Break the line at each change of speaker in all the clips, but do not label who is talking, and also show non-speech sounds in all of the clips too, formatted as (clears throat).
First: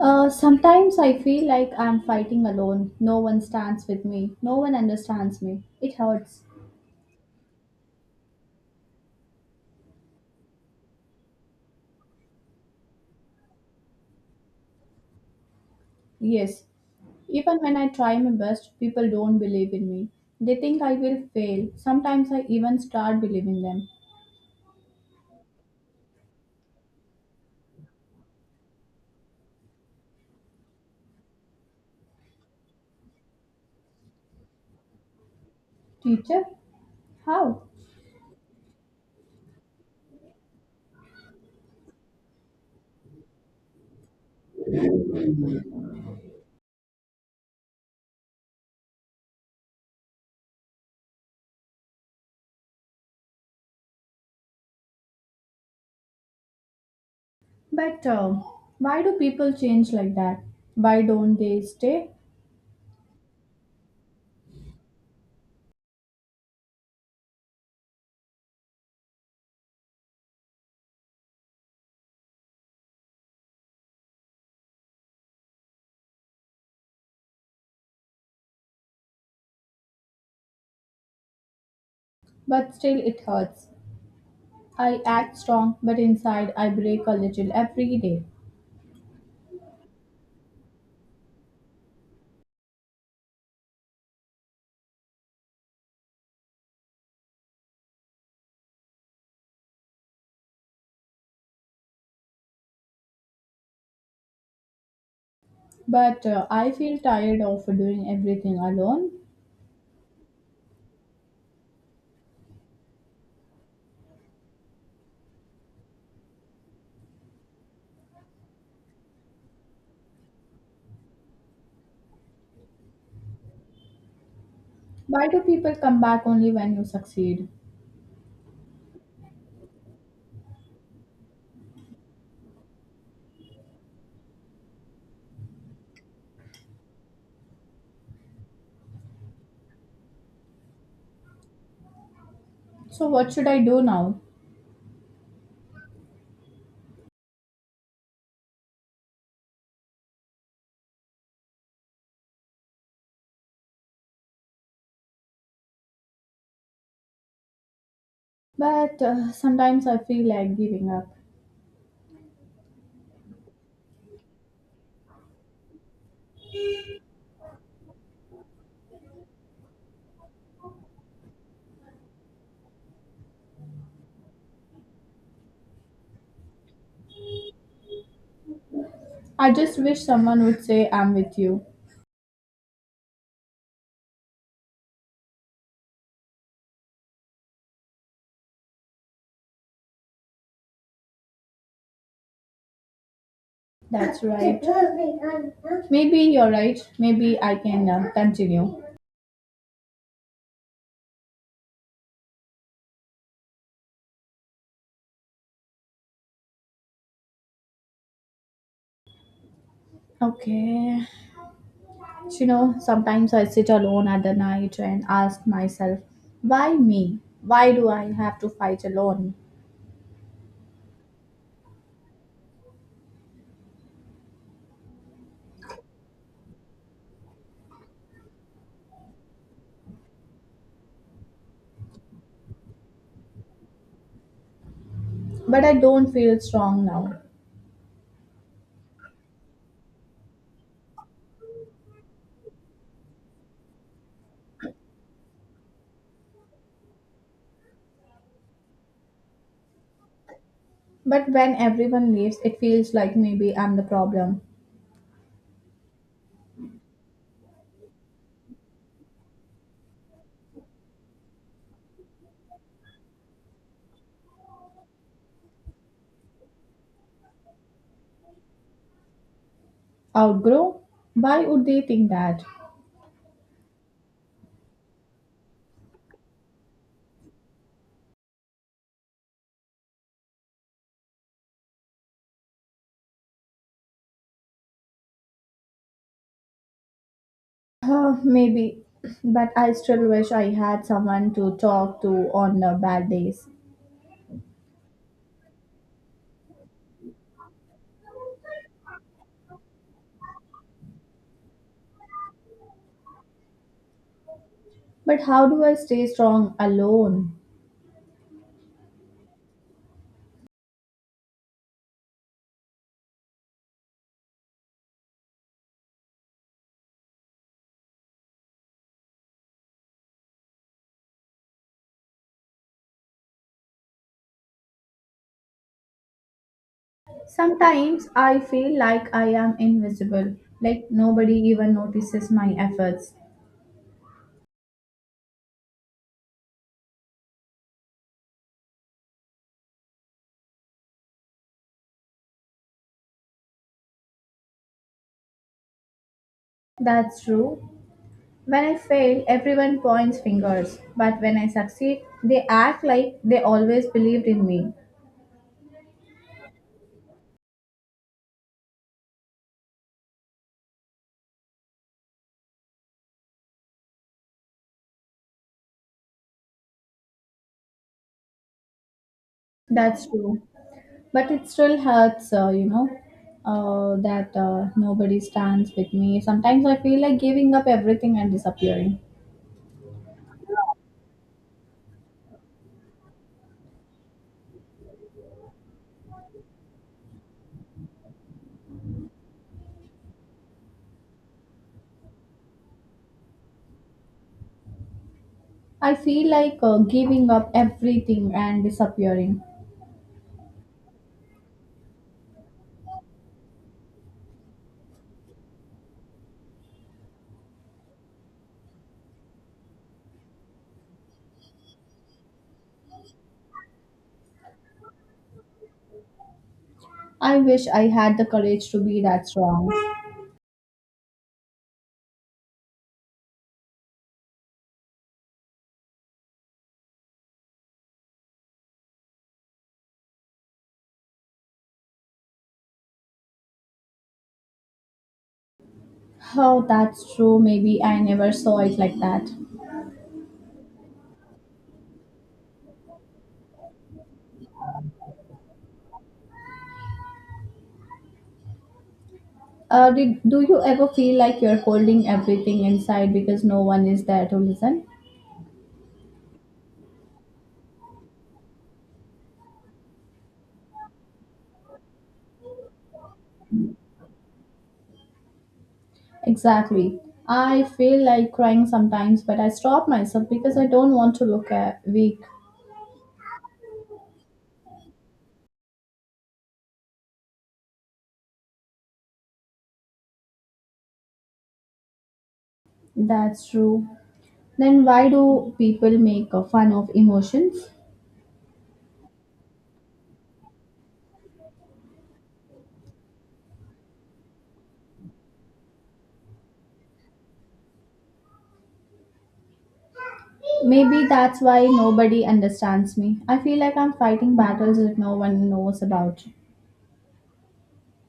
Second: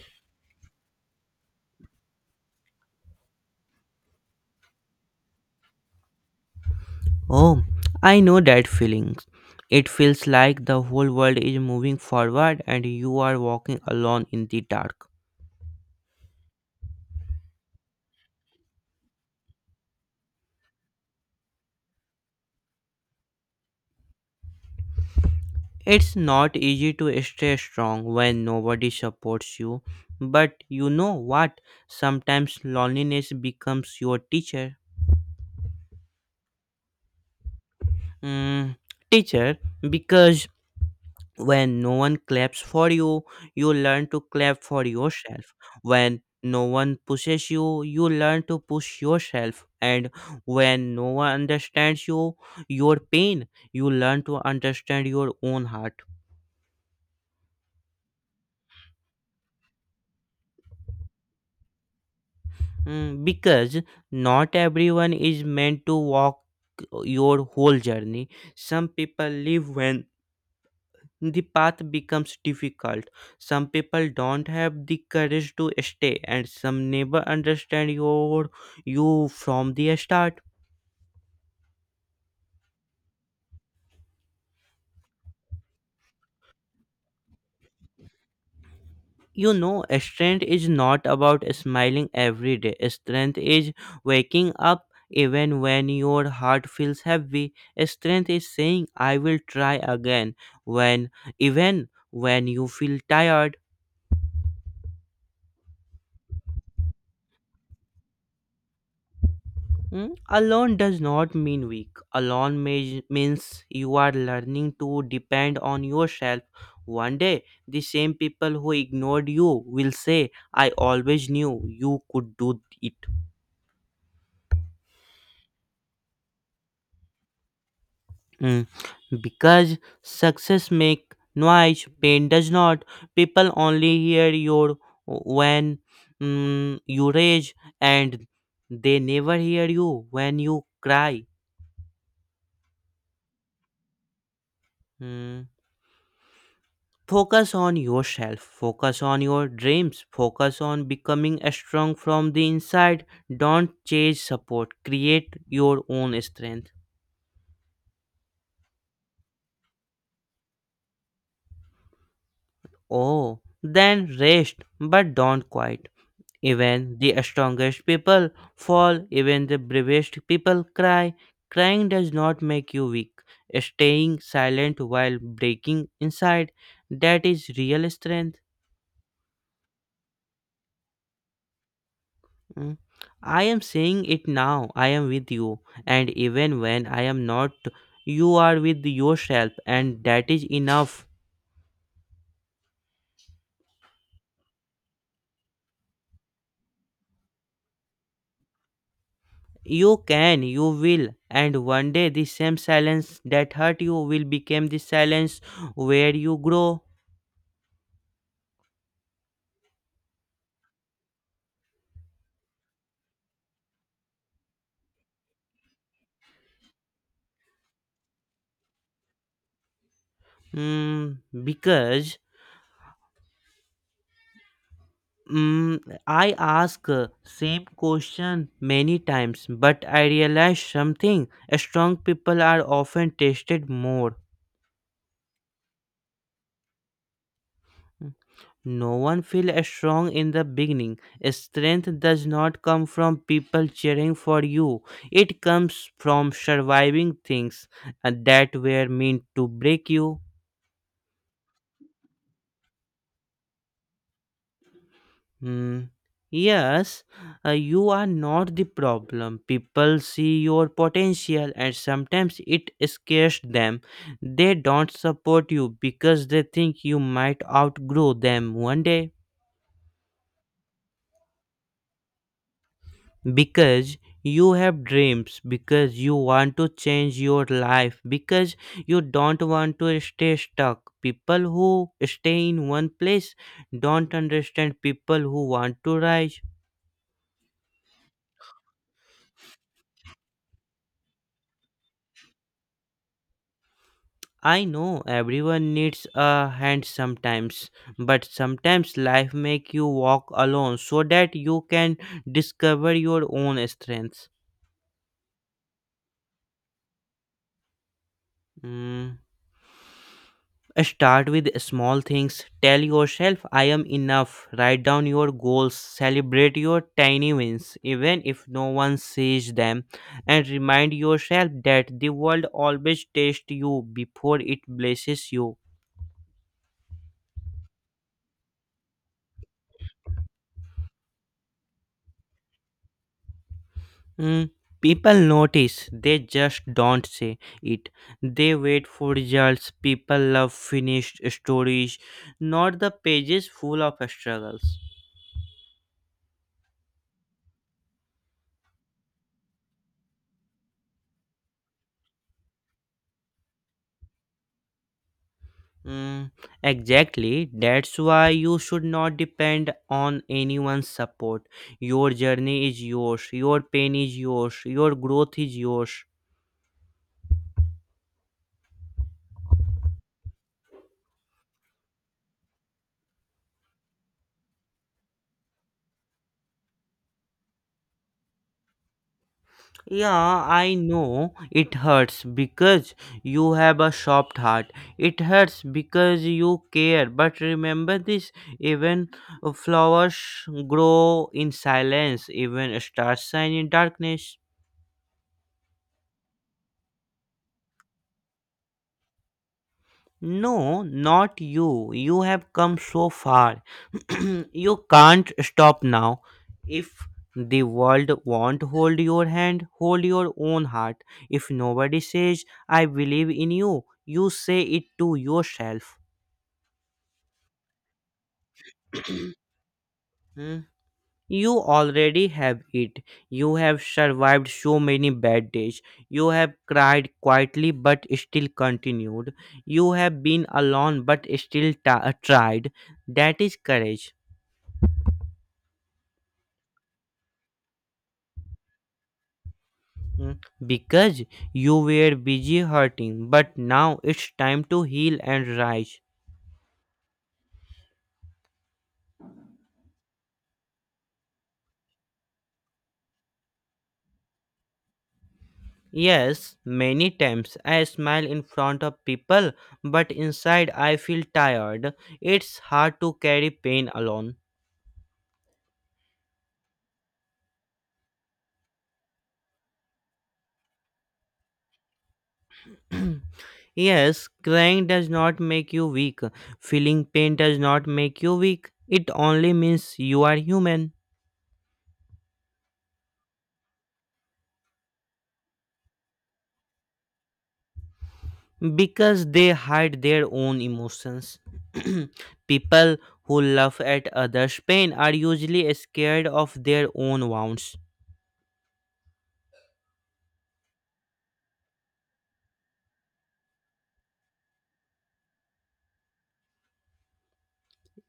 Sometimes I feel like I'm fighting alone. No one stands with me. No one understands me. It hurts.
Oh, I know that feeling. It feels like the whole world is moving forward and you are walking alone in the dark.
Yes. Even when I try my best, people don't believe in me. They think I will fail. Sometimes I even start believing them.
It's not easy to stay strong when nobody supports you, but you know what? Sometimes loneliness becomes your teacher.
Teacher? How?
Mm, Teacher, because when no one claps for you you learn to clap for yourself, when no one pushes you you learn to push yourself, and when no one understands you, your pain, you learn to understand your own heart.
But why do people change like that? Why don't they stay?
Because not everyone is meant to walk your whole journey. Some people live when the path becomes difficult. Some people don't have the courage to stay, and some never understand your you from the start.
But still, it hurts. I act strong, but inside I break a little every day.
You know, strength is not about smiling every day. Strength is waking up even when your heart feels heavy. Strength is saying, "I will try again," when even when you feel tired.
But I feel tired of doing everything alone.
Mm, alone does not mean weak. Alone may, means you are learning to depend on yourself. One day, the same people who ignored you will say, I always knew you could do it.
Why do people come back only when you succeed?
Mm, Because success make noise, pain does not. People only hear your when you rage, and they never hear you when you cry.
So, what should I do now?
Mm. Focus on yourself, focus on your dreams, focus on becoming strong from the inside. Don't chase support, create your own strength.
But sometimes I feel like giving up.
Oh, then rest, but don't quit. Even the strongest people fall, even the bravest people cry. Crying does not make you weak. Staying silent while breaking inside, that is real strength.
I just wish someone would say, I'm with you.
Mm. I am saying it now. I am with you. And even when I am not, you are with yourself, and that is enough.
That's right. Maybe you're right. Maybe I can continue.
You can, you will, and one day the same silence that hurt you will become the silence where you grow.
Okay. You know, sometimes I sit alone at the night and ask myself, why me? Why do I have to fight alone?
Mm, because mm, I ask same question many times, but I realize something. Strong people are often tested more.
But I don't feel strong now.
No one feels strong in the beginning. Strength does not come from people cheering for you. It comes from surviving things that were meant to break you.
But when everyone leaves, it feels like maybe I'm the problem.
Hmm. Yes, you are not the problem. People see your potential and sometimes it scares them. They don't support you because they think you might outgrow them one day.
Outgrow? Why would they think that?
Because you have dreams, because you want to change your life, because you don't want to stay stuck. People who stay in one place don't understand people who want to rise.
Maybe, but I still wish I had someone to talk to on bad days.
I know everyone needs a hand sometimes, but sometimes life make you walk alone so that you can discover your own strengths.
But how do I stay strong alone?
Mm. Start with small things. Tell yourself, I am enough. Write down your goals. Celebrate your tiny wins, even if no one sees them. And remind yourself that the world always tests you before it blesses you.
Sometimes I feel like I am invisible, like nobody even notices my efforts.
Mm, People notice, they just don't say it. They wait for results. People love finished stories, not the pages full of struggles.
That's true. When I fail, everyone points fingers, but when I succeed, they act like they always believed in me.
Mm, exactly. That's why you should not depend on anyone's support. Your journey is yours, your pain is yours, your growth is yours.
That's true. But it still hurts you know, that nobody stands with me. Sometimes I feel like giving up everything and disappearing.
Yeah, I know it hurts because you have a soft heart. It hurts because you care. But remember this, even flowers grow in silence, even stars shine in darkness.
I feel like giving up everything and disappearing.
No, not you. You have come so far. (clears throat) You can't stop now. If the world won't hold your hand, hold your own heart. If nobody says, I believe in you, you say it to yourself.
I wish I had the courage to be that
(clears throat)
strong.
Hmm? You already have it. You have survived so many bad days. You have cried quietly but still continued. You have been alone but still tried. That is courage.
Oh, that's true. Maybe I never saw it like that.
Mm, Because you were busy hurting, but now it's time to heal and rise.
Do you ever feel like you're holding everything inside because no one is there to listen?
Yes, many times I smile in front of people, but inside I feel tired. It's hard to carry pain alone.
Exactly. I feel like crying sometimes, but I stop myself because I don't want to look at weak.
(clears throat) Yes, crying does not make you weak. Feeling pain does not make you weak. It only means you are human.
That's true. Then why do people make fun of emotions?
Because they hide their own emotions. (clears throat) People who laugh at others' pain are usually scared of their own wounds.
Maybe that's why nobody understands me. I feel like I'm fighting battles that no one knows about.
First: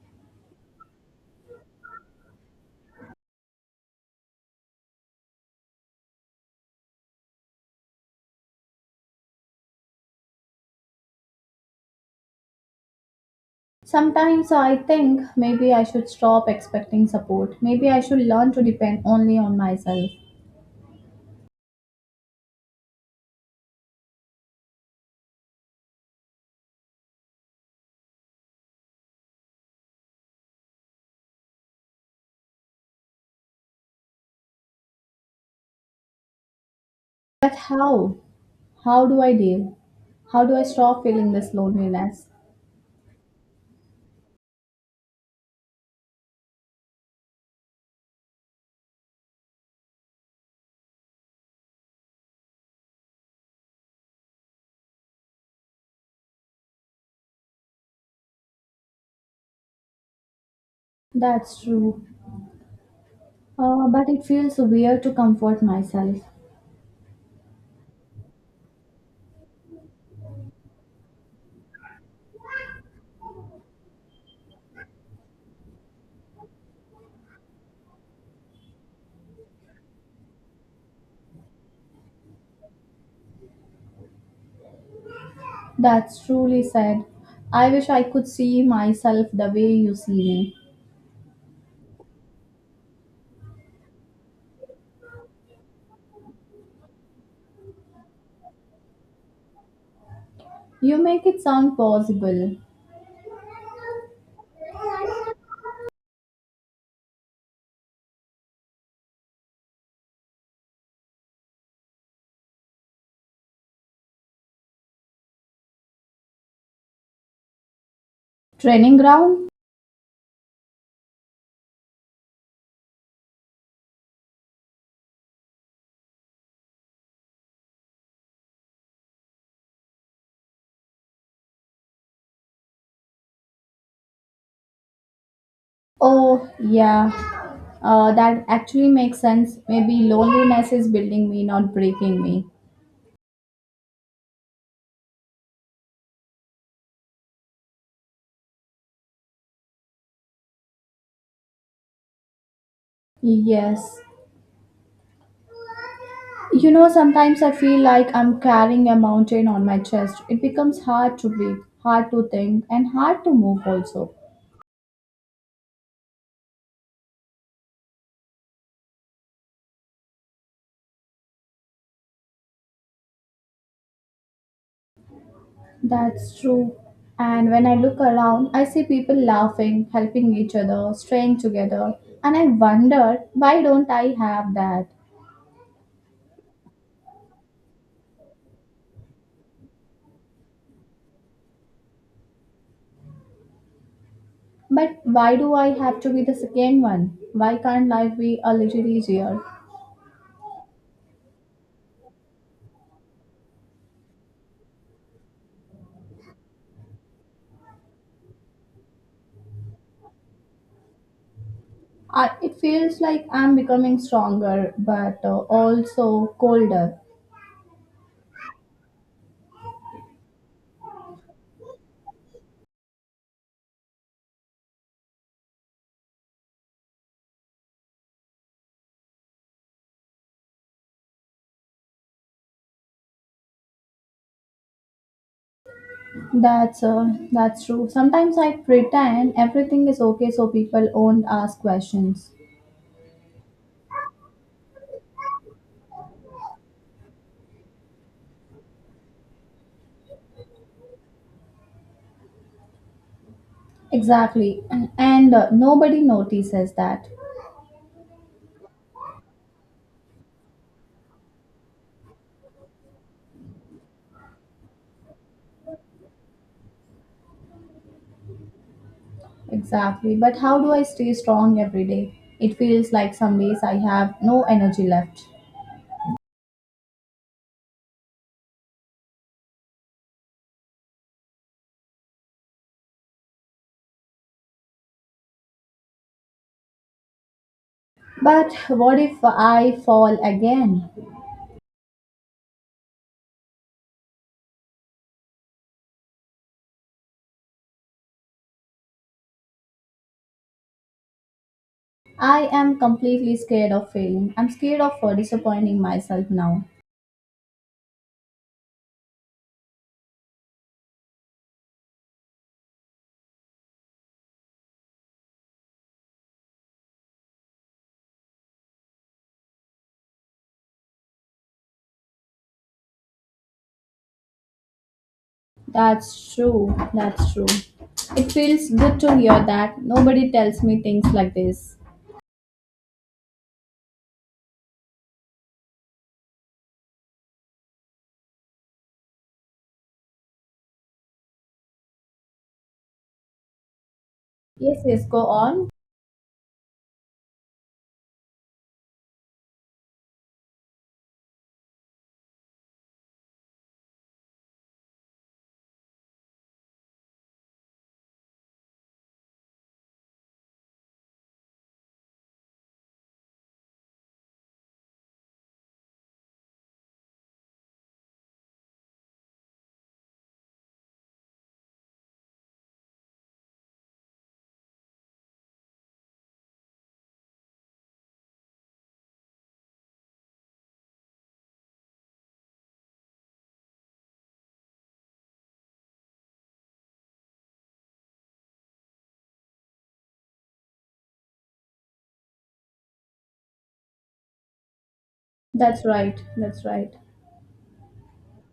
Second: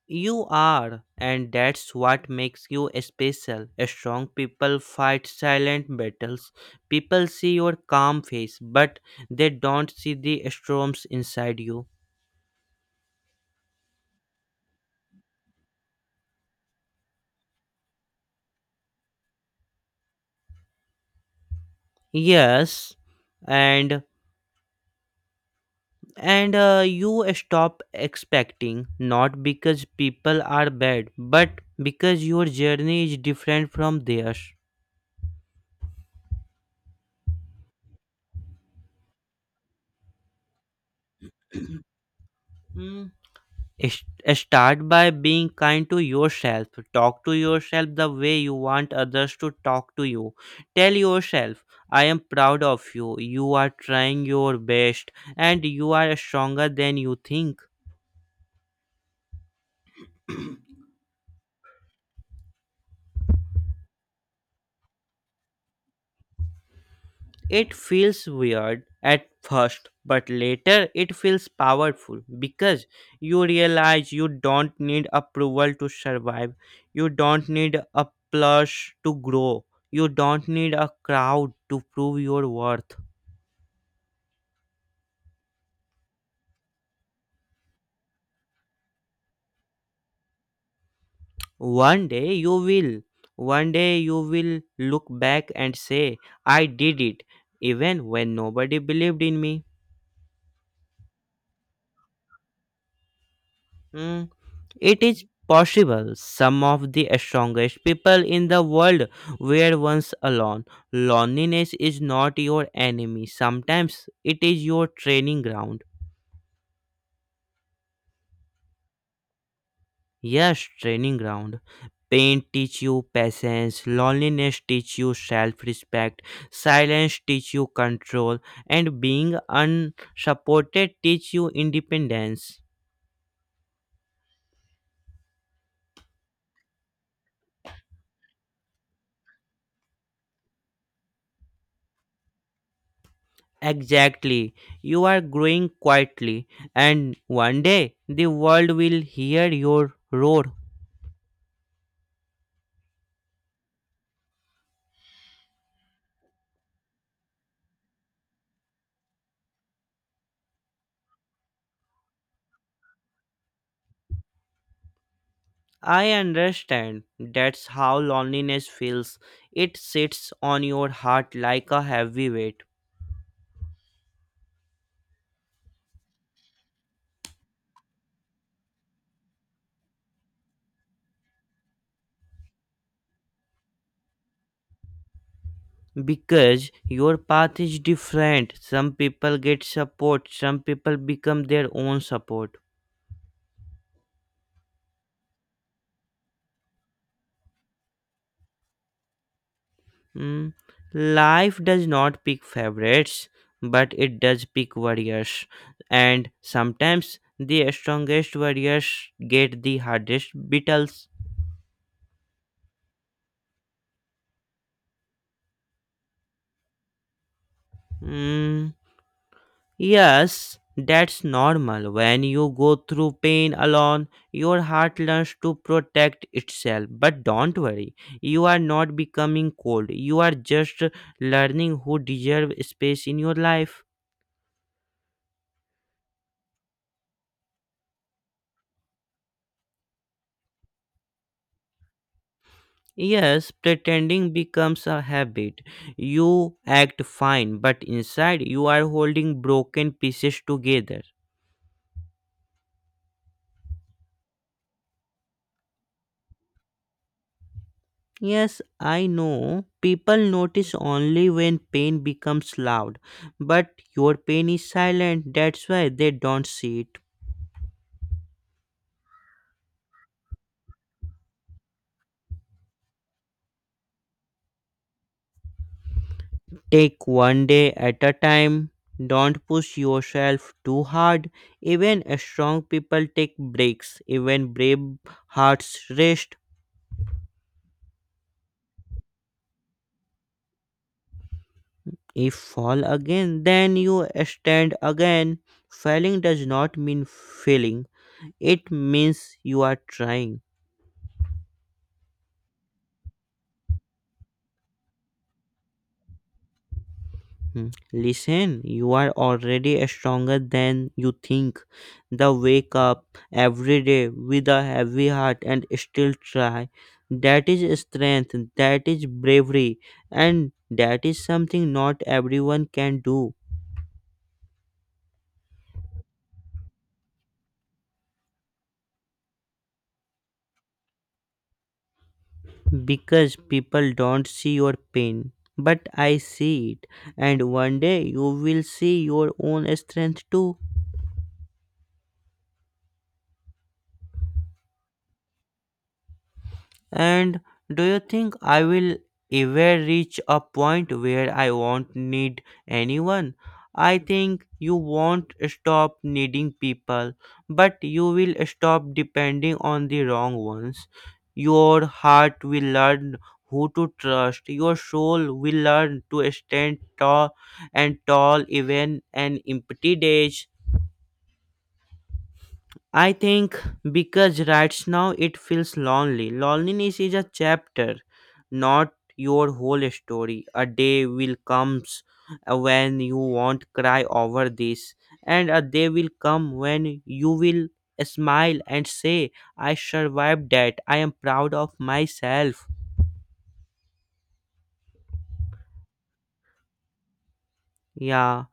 You are, and that's what makes you special. Strong people fight silent battles. People see your calm face, but they don't see the storms inside you.
Sometimes I think maybe I should stop expecting support. Maybe I should learn to depend only on myself.
Yes, and and you stop expecting not because people are bad, but because your journey is different from theirs.
But how? How do I deal? How do I stop feeling this loneliness?
Mm. Sh- Start by being kind to yourself. Talk to yourself the way you want others to talk to you. Tell yourself, I am proud of you. You are trying your best and you are stronger than you think.
That's true. But it feels weird to comfort myself.
It feels weird at first, but later it feels powerful because you realize you don't need approval to survive, you don't need a plush to grow, you don't need a crowd to prove your worth.
That's truly sad. I wish I could see myself the way you see me.
One day you will. One day you will look back and say, I did it, even when nobody believed in me.
You make it sound possible.
Hmm. It is possible. Some of the strongest people in the world were once alone. Loneliness is not your enemy, sometimes it is your training ground.
Training ground?
Yes, training ground. Pain teach you patience, loneliness teach you self-respect, silence teach you control, and being unsupported teach you independence.
Oh, yeah. That actually makes sense. Maybe loneliness is building me, not breaking me.
Exactly. You are growing quietly, and one day the world will hear your roar.
Yes. You know, sometimes I feel like I'm carrying a mountain on my chest. It becomes hard to breathe, hard to think, and hard to move also.
I understand. That's how loneliness feels. It sits on your heart like a heavy weight.
That's true. And when I look around, I see people laughing, helping each other, staying together. And I wonder, why don't I have that?
Because your path is different. Some people get support, some people become their own support.
But why do I have to be the second one? Why can't life be a little easier?
Mm, Life does not pick favorites, but it does pick warriors. And sometimes the strongest warriors get the hardest battles.
It feels like I'm becoming stronger, but also colder.
Mm, yes, that's normal. When you go through pain alone, your heart learns to protect itself. But don't worry, you are not becoming cold. You are just learning who deserve space in your life.
That's uh, that's true. Sometimes I pretend everything is okay so people won't ask questions.
Yes, pretending becomes a habit. You act fine, but inside you are holding broken pieces together.
Exactly, and nobody notices that.
Yes, I know. People notice only when pain becomes loud, but your pain is silent, that's why they don't see it.
Exactly. But how do I stay strong every day? It feels like some days I have no energy left.
Take one day at a time. Don't push yourself too hard. Even strong people take breaks, even brave hearts rest.
But what if I fall again?
If fall again, then you stand again. Failing does not mean failing, it means you are trying.
I am completely scared of failing. I'm scared of disappointing myself now.
Hmm. Listen, you are already stronger than you think. The wake up every day with a heavy heart and still try. That is strength, that is bravery, and that is something not everyone can do.
That's true. That's true. It feels good to hear that. Nobody tells me things like this.
Because people don't see your pain. But I see it, and one day you will see your own strength too.
Yes, yes, go on.
And do you think I will ever reach a point where I won't need anyone? I think you won't stop needing people, but you will stop depending on the wrong ones. Your heart will learn who to trust. Your soul will learn to stand tall and tall even an empty days. I think because right now it feels lonely. Loneliness is a chapter, not your whole story. A day will comes when you won't cry over this, and a day will come when you will smile and say, "I survived that. I am proud of myself."
That's right. That's right.
Yeah.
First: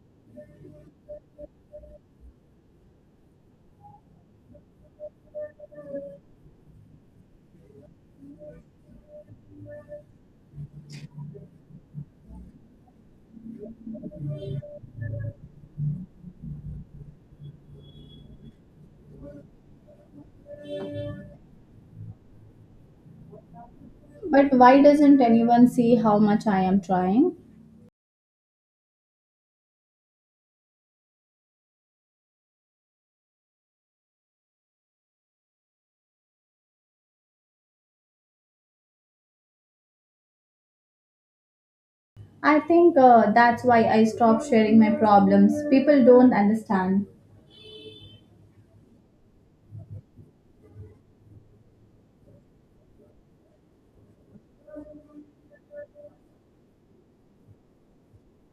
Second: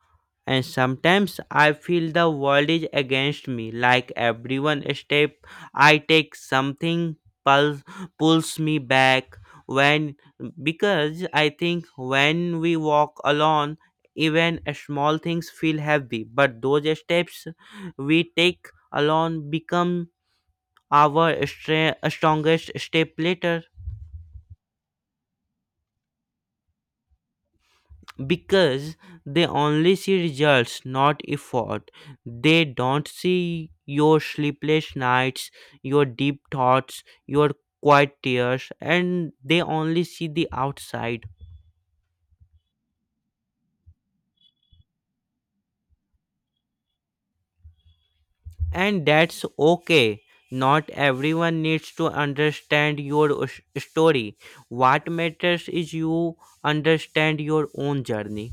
And sometimes I feel the world is against me. Like everyone step I take, something pulls pulls me back. When because I think when we walk alone, even small things feel heavy. But those steps we take alone become our strongest step later.
But why doesn't anyone see how much I am trying?
Because they only see results, not effort. They don't see your sleepless nights, your deep thoughts, your quiet tears, and they only see the outside.
I think that's why I stopped sharing my problems. People don't understand.
And that's okay. Not everyone needs to understand your story. What matters is you understand your own journey.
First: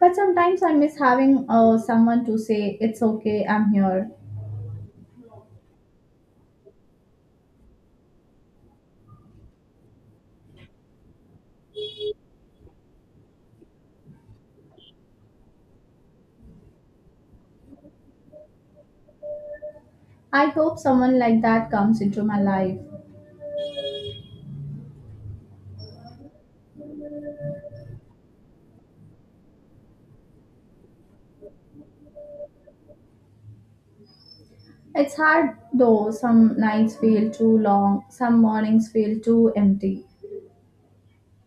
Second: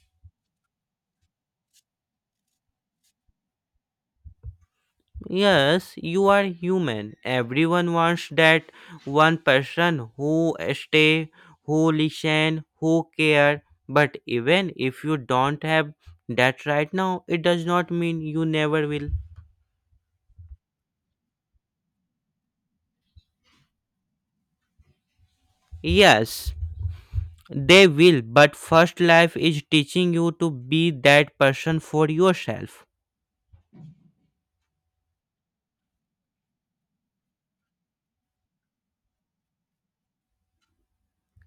But sometimes I miss having someone to say, It's okay, I'm here.
Yes, you are human. Everyone wants that one person who stay, who listen, who care. But even if you don't have that right now, it does not mean you never will.
I hope someone like that comes into my life.
Yes, they will. But first life is teaching you to be that person for yourself.
It's hard though, some nights feel too long, some mornings feel too empty.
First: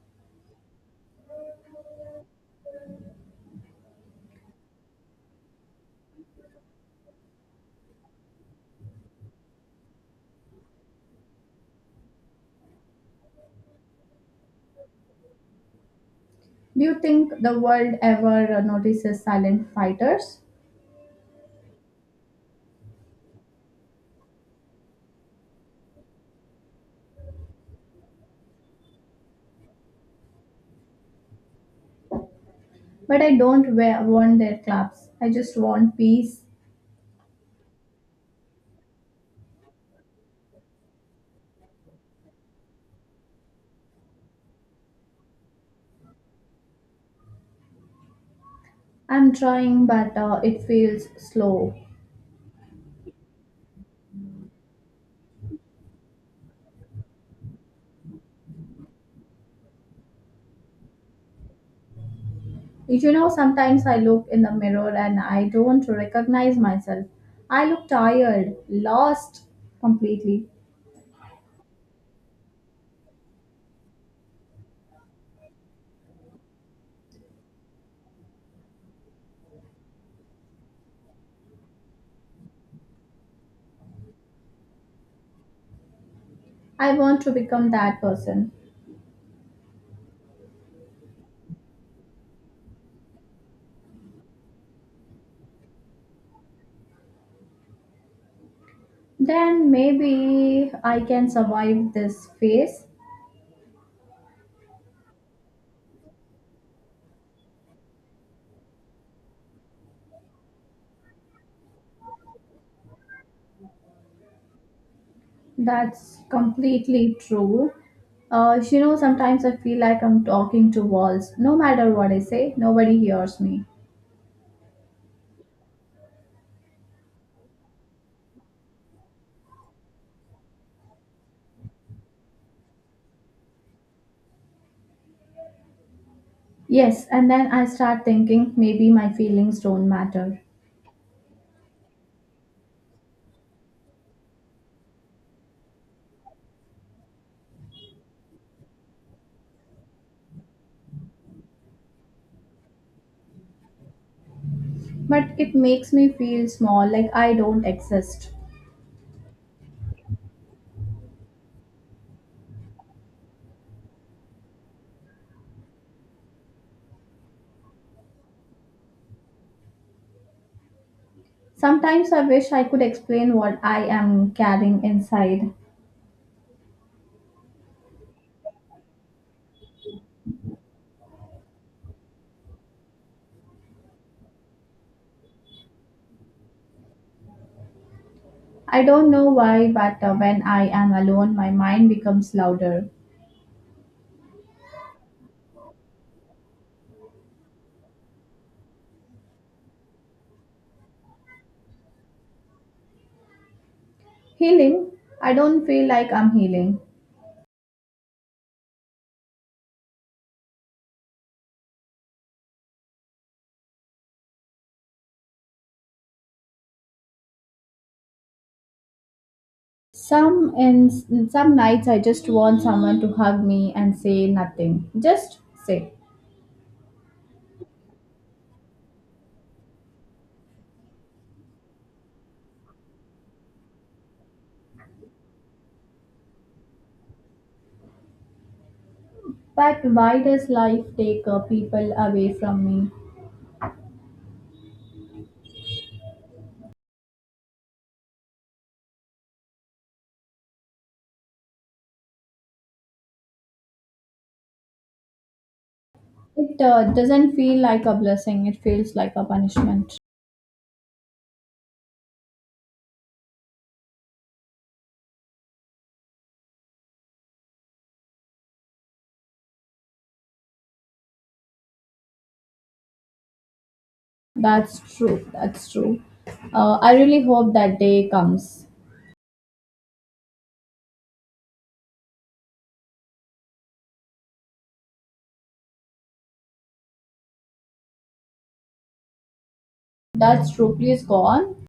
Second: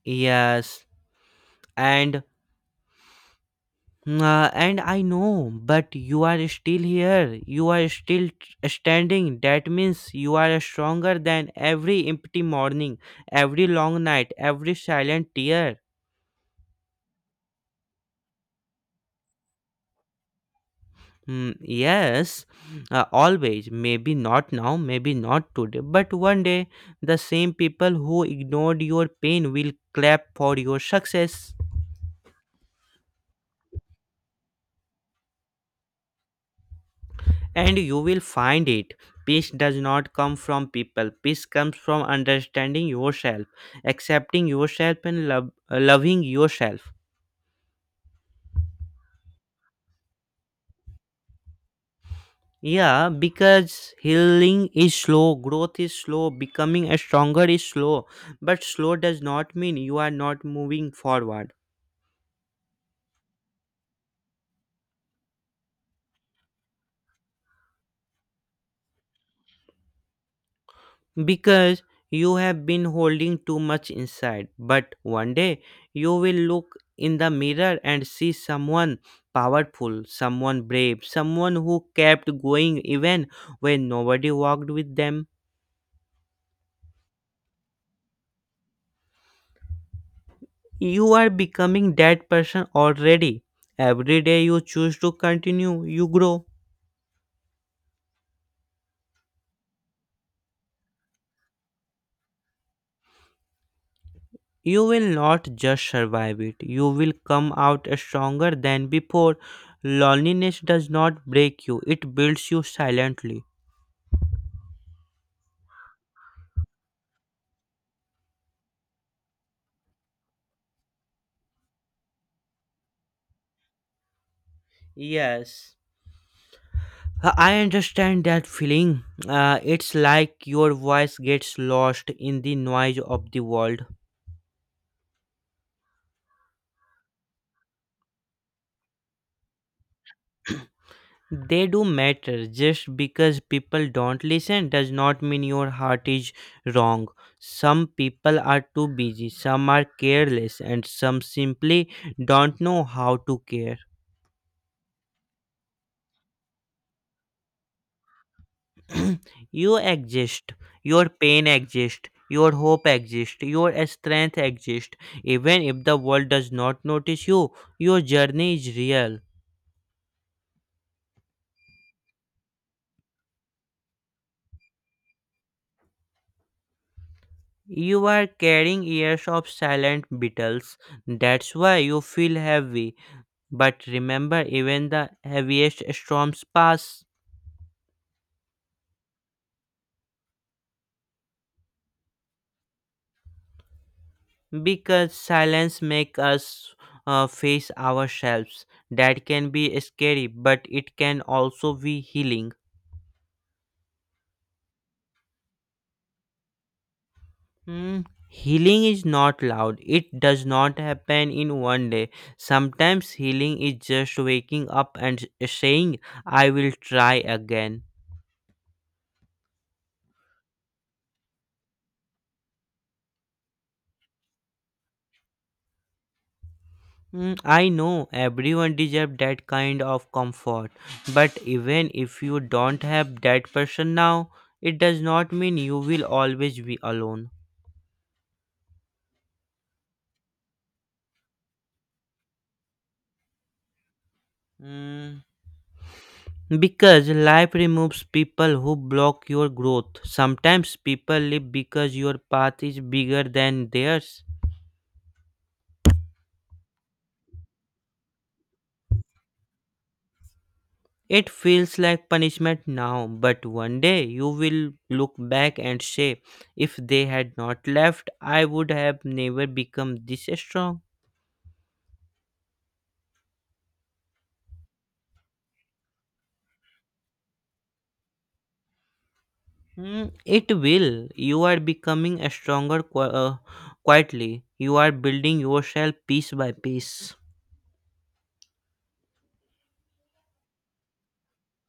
Yes, and and I know, but you are still here. You are still standing. That means you are stronger than every empty morning, every long night, every silent tear.
Do you think the world ever notices silent fighters?
Hmm, yes, always. Maybe not now, maybe not today, but one day the same people who ignored your pain will clap for your success.
But I don't want their claps. I just want peace.
And you will find it. Peace does not come from people. Peace comes from understanding yourself, accepting yourself, and loving yourself.
I'm trying, but it feels slow.
Yeah, because healing is slow, growth is slow, becoming a stronger is slow. But slow does not mean you are not moving forward.
You know, sometimes I look in the mirror and I don't recognize myself. I look tired, lost completely.
Because you have been holding too much inside. But one day you will look in the mirror and see someone powerful, someone brave, someone who kept going even when nobody walked with them.
I want to become that person.
You are becoming that person already. Every day you choose to continue, you grow.
Then maybe I can survive this phase.
You will not just survive it, you will come out stronger than before. Loneliness does not break you, it builds you silently.
That's completely true. You know, sometimes I feel like I'm talking to walls. No matter what I say, nobody hears me.
Yes. I understand that feeling. It's like your voice gets lost in the noise of the world.
Yes, and then I start thinking maybe my feelings don't matter.
They do matter. Just because people don't listen does not mean your heart is wrong. Some people are too busy, some are careless, and some simply don't know how to care.
But it makes me feel small, like I don't exist.
You exist, your pain exists, your hope exists, your strength exists. Even if the world does not notice you, your journey is real.
Sometimes I wish I could explain what I am carrying inside.
You are carrying years of silent battles. That's why you feel heavy. But remember, even the heaviest storms pass
I don't know why, but when I am alone, my mind becomes louder.
because silence makes us face ourselves. That can be scary, but it can also be healing.
Healing, I don't feel like I'm healing.
Hmm. Healing is not loud. It does not happen in one day. Sometimes healing is just waking up and saying, I will try again.
Some in some nights I just want someone to hug me and say nothing. Just say.
Hmm, I know everyone deserves that kind of comfort, but even if you don't have that person now, it does not mean you will always be alone.
But why does life take people away from me?
Mm. Because life removes people who block your growth. Sometimes people live because your path is bigger than theirs.
It doesn't feel like a blessing. It feels like a punishment.
It feels like punishment now, but one day you will look back and say, if they had not left, I would have never become this strong.
That's true. That's true. I really hope that day comes.
Hmm, it will. You are becoming a stronger quietly. You are building yourself piece by piece.
That's true. Please go on.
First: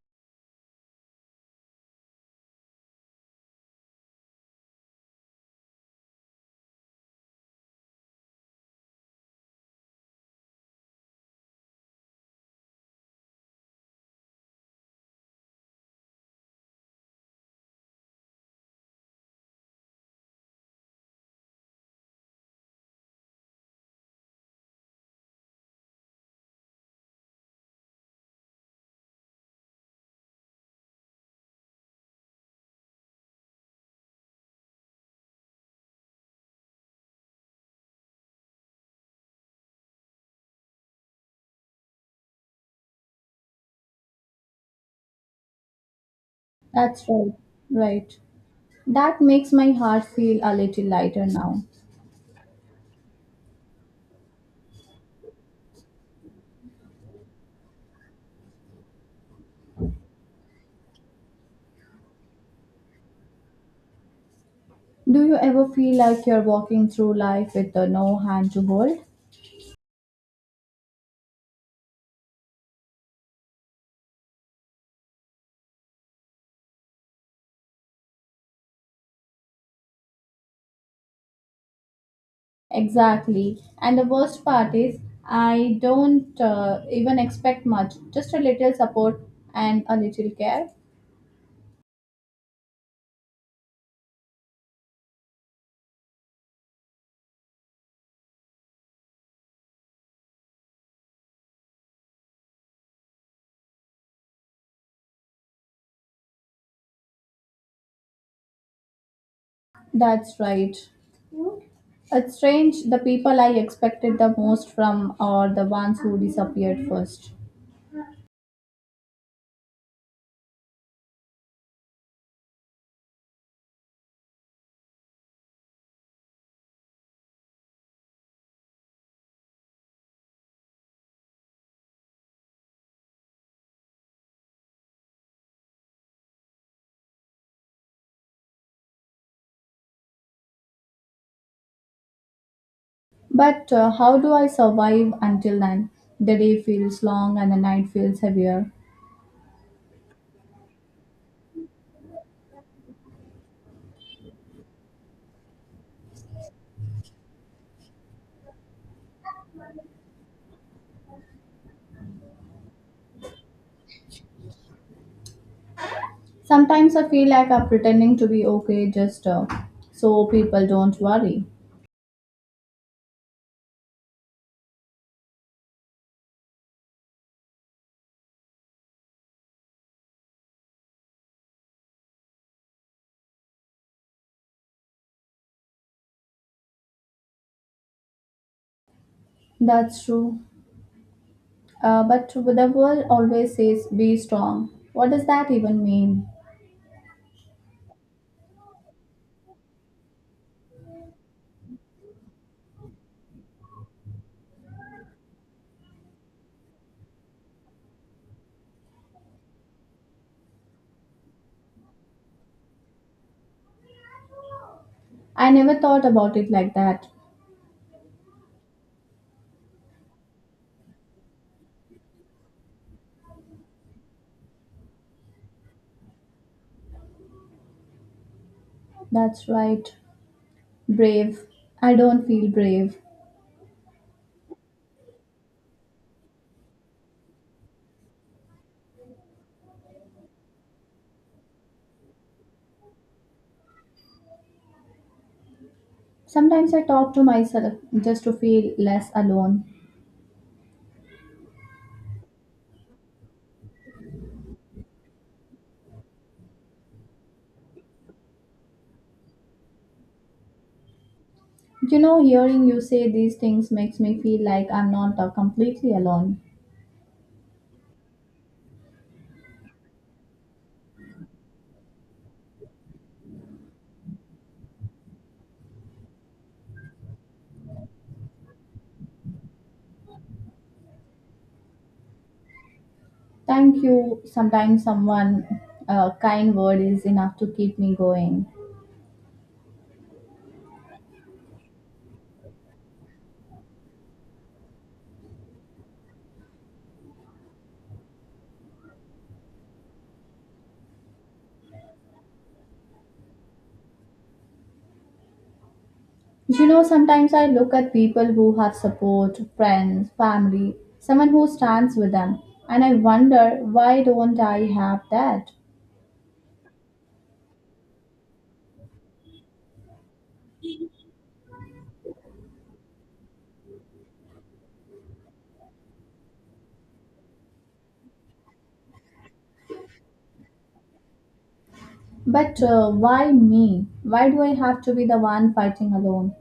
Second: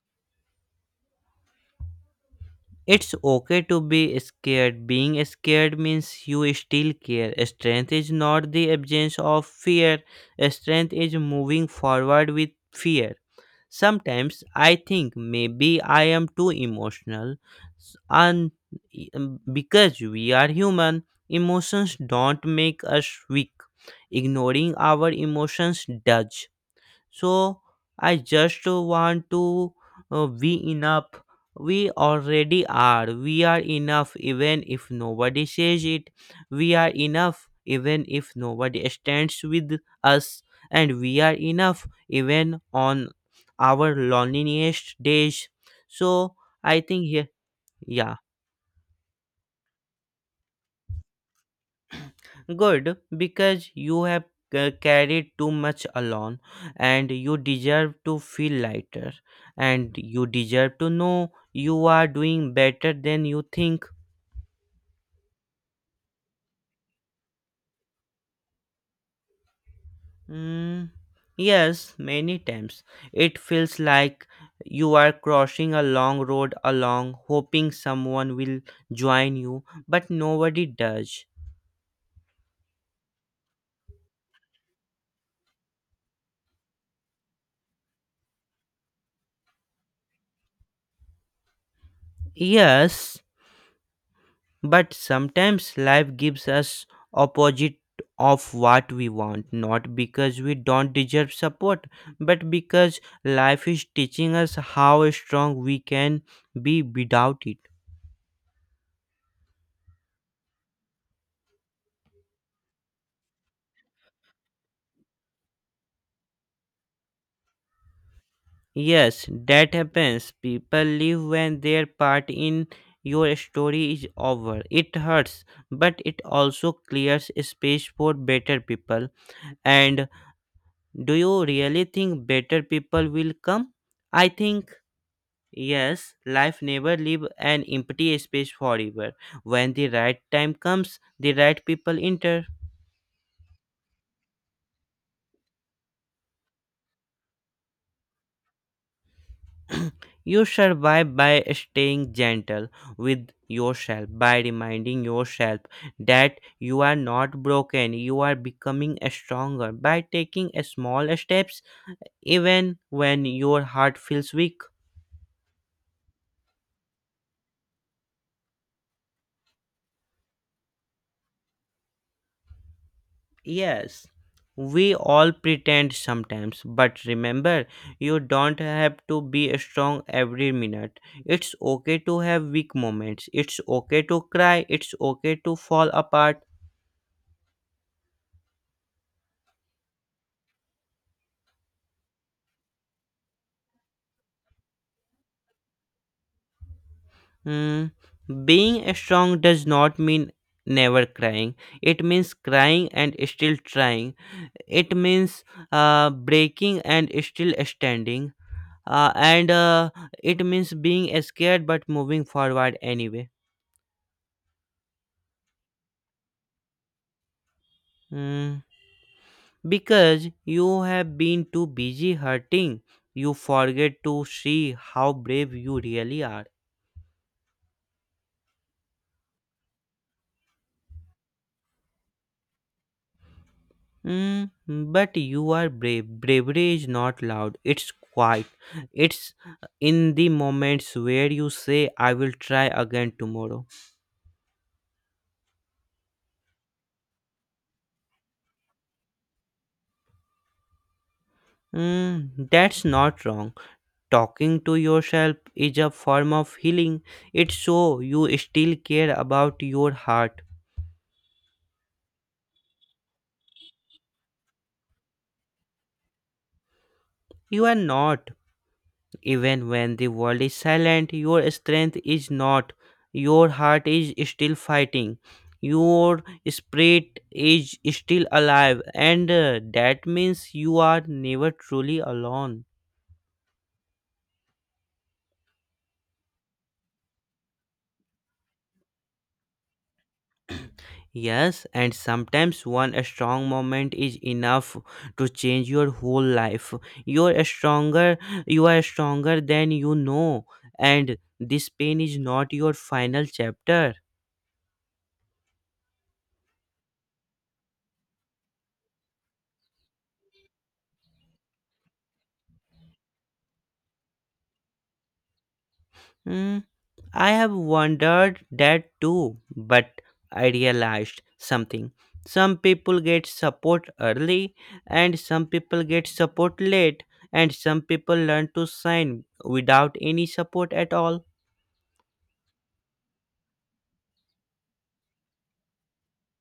It's okay to be scared. Being scared means you still care. Strength is not the absence of fear, strength is moving forward with fear. Sometimes I think maybe I am too emotional, s- and because we are human, emotions don't make us weak. Ignoring our emotions does. So I just want to be enough. We already are, we are enough even if nobody says it, we are enough even if nobody stands with us, and we are enough even on our loneliest days. So I think
That's
here.
right.
Yeah.
Right. That makes my heart feel a little lighter now.
Good, because you have carried too much alone, and you deserve to feel lighter, and you deserve to know you are doing better than you think.
Do you ever feel like you're walking through life with no hand to hold?
Mm, yes, many times it feels like you are crossing a long road along, hoping someone will join you, but nobody does.
Exactly. And the worst part is, I don't even expect much, just a little support and a little care.
Yes. But sometimes life gives us opposite of what we want, not because we don't deserve support, but because life is teaching us how strong we can be without it.
That's right. It's strange, the people I expected the most from are the ones who disappeared first.
Yes, that happens. People leave when their part in your story is over. It hurts, but it also clears space for better people. And do you really think better people will come? I think yes, life never leave an empty space forever. When the right time comes, the right people enter.
But how do I survive until then? The day feels long and the night feels heavier.
You survive by staying gentle with yourself, by reminding yourself that you are not broken, you are becoming stronger, by taking small steps even when your heart feels weak.
Sometimes I feel like I'm pretending to be okay just so people don't worry.
Yes, we all pretend sometimes, but remember, you don't have to be strong every minute. It's okay to have weak moments. It's okay to cry. It's okay to fall apart.
That's true. But the world always says be strong. What does that even mean?
Hmm. Being strong does not mean never crying. It means crying and still trying. It means breaking and still standing. And It means being scared but moving forward anyway.
I never thought about it like that.
Hmm. Because you have been too busy hurting, you forget to see how brave you really are.
That's right. Brave. I don't feel brave.
Mm, but you are brave. Bravery is not loud, it's quiet. It's in the moments where you say, I will try again tomorrow.
Sometimes I talk to myself just to feel less alone.
Mm, that's not wrong. Talking to yourself is a form of healing. It shows you still care about your heart.
You know, hearing you say these things makes me feel like I'm not completely alone.
You are not. Even when the world is silent, your strength is not. Your heart is still fighting. Your spirit is still alive, and that means you are never truly alone.
Thank you. Sometimes someone, a kind word is enough to keep me going.
Yes, and sometimes one strong moment is enough to change your whole life. You are stronger, you are stronger than you know, and this pain is not your final chapter.
You know, sometimes I look at people who have support, friends, family, someone who stands with them, and I wonder why don't I have that?
Hmm. I have wondered that too, but I realized something. Some people get support early, and some people get support late, and some people learn to sign without any support at all.
But why me? Why do I have to be the one fighting alone?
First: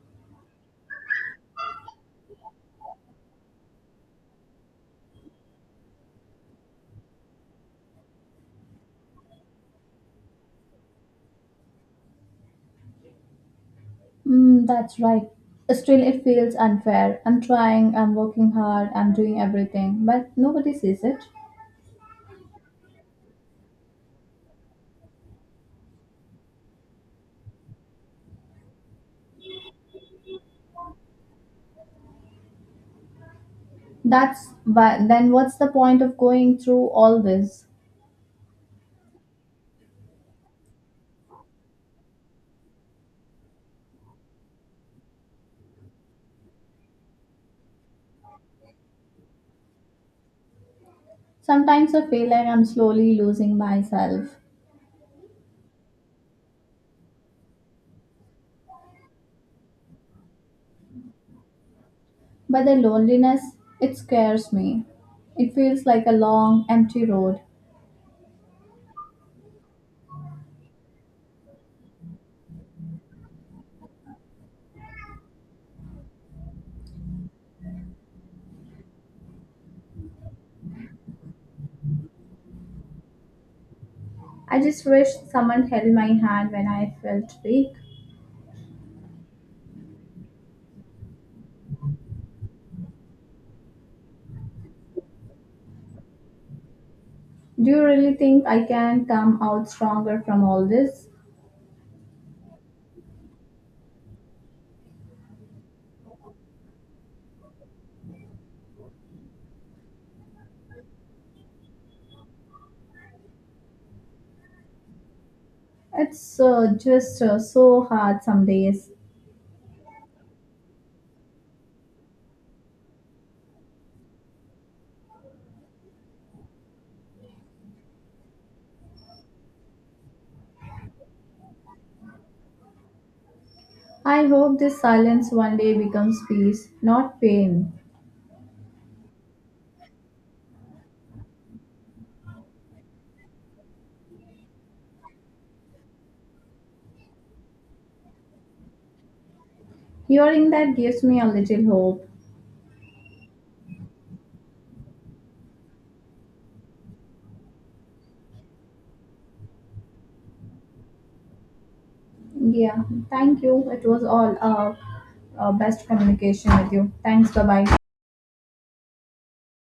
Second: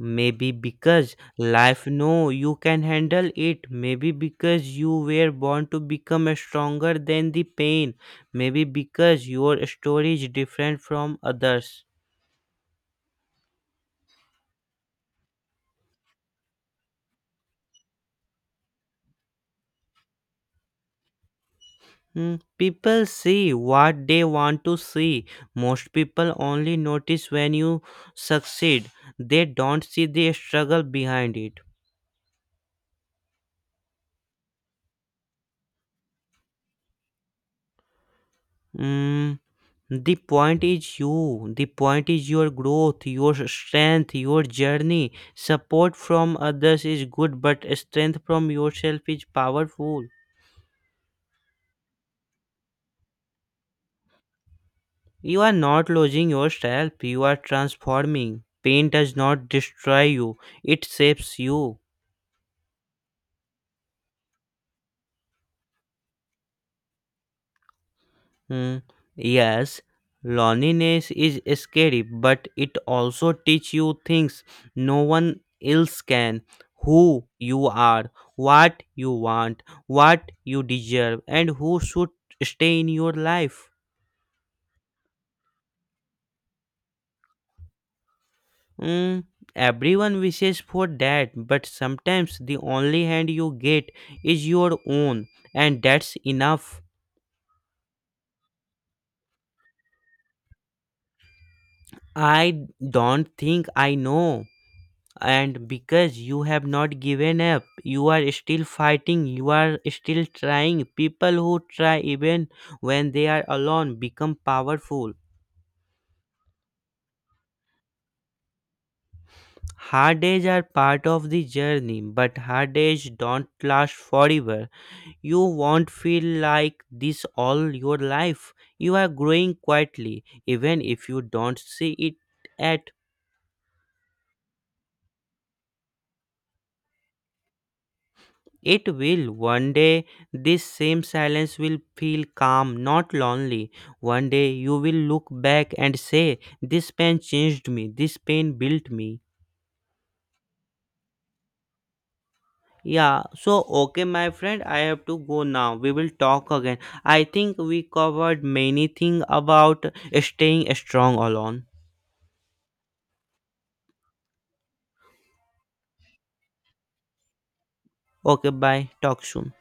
Maybe because life know you can handle it. Maybe because you were born to become stronger than the pain. Maybe because your story is different from others.
Mm, that's right. Still, it feels unfair. I'm trying, I'm working hard, I'm doing everything, but nobody sees it.
Hmm. People see what they want to see. Most people only notice when you succeed, they don't see the struggle behind it.
That's why, then what's the point of going through all this?
Mm, the point is you, the point is your growth, your strength, your journey. Support from others is good, but strength from yourself is powerful.
Sometimes I feel like I'm slowly losing myself,
You are not losing yourself, you are transforming. Pain does not destroy you, it shapes you.
but the loneliness, it scares me. It feels like a long, empty road.
Hmm. Yes, loneliness is scary, but it also teach you things no one else can. Who you are, what you want, what you deserve, and who should stay in your life.
I just wish someone held my hand when I felt weak.
Hmm. Everyone wishes for that, but sometimes the only hand you get is your own, and that's enough.
Do you really think I can come out stronger from all this?
I don't think, I know. And because you have not given up, you are still fighting, you are still trying. People who try even when they are alone become powerful.
It's just so hard some days.
Hard days are part of the journey, but hard days don't last forever. You won't feel like this all your life. You are growing quietly even if you don't see it at.
I hope this silence one day becomes peace, not pain.
It will. One day, this same silence will feel calm, not lonely. One day, you will look back and say, this pain changed me. This pain built me.
Hearing that gives me a little hope.
Yeah, so okay, my friend, I have to go now. We will talk again. I think we covered many things about staying strong alone.
Yeah, thank you. It was all best communication with you. Thanks, bye bye.
Okay, bye. Talk soon.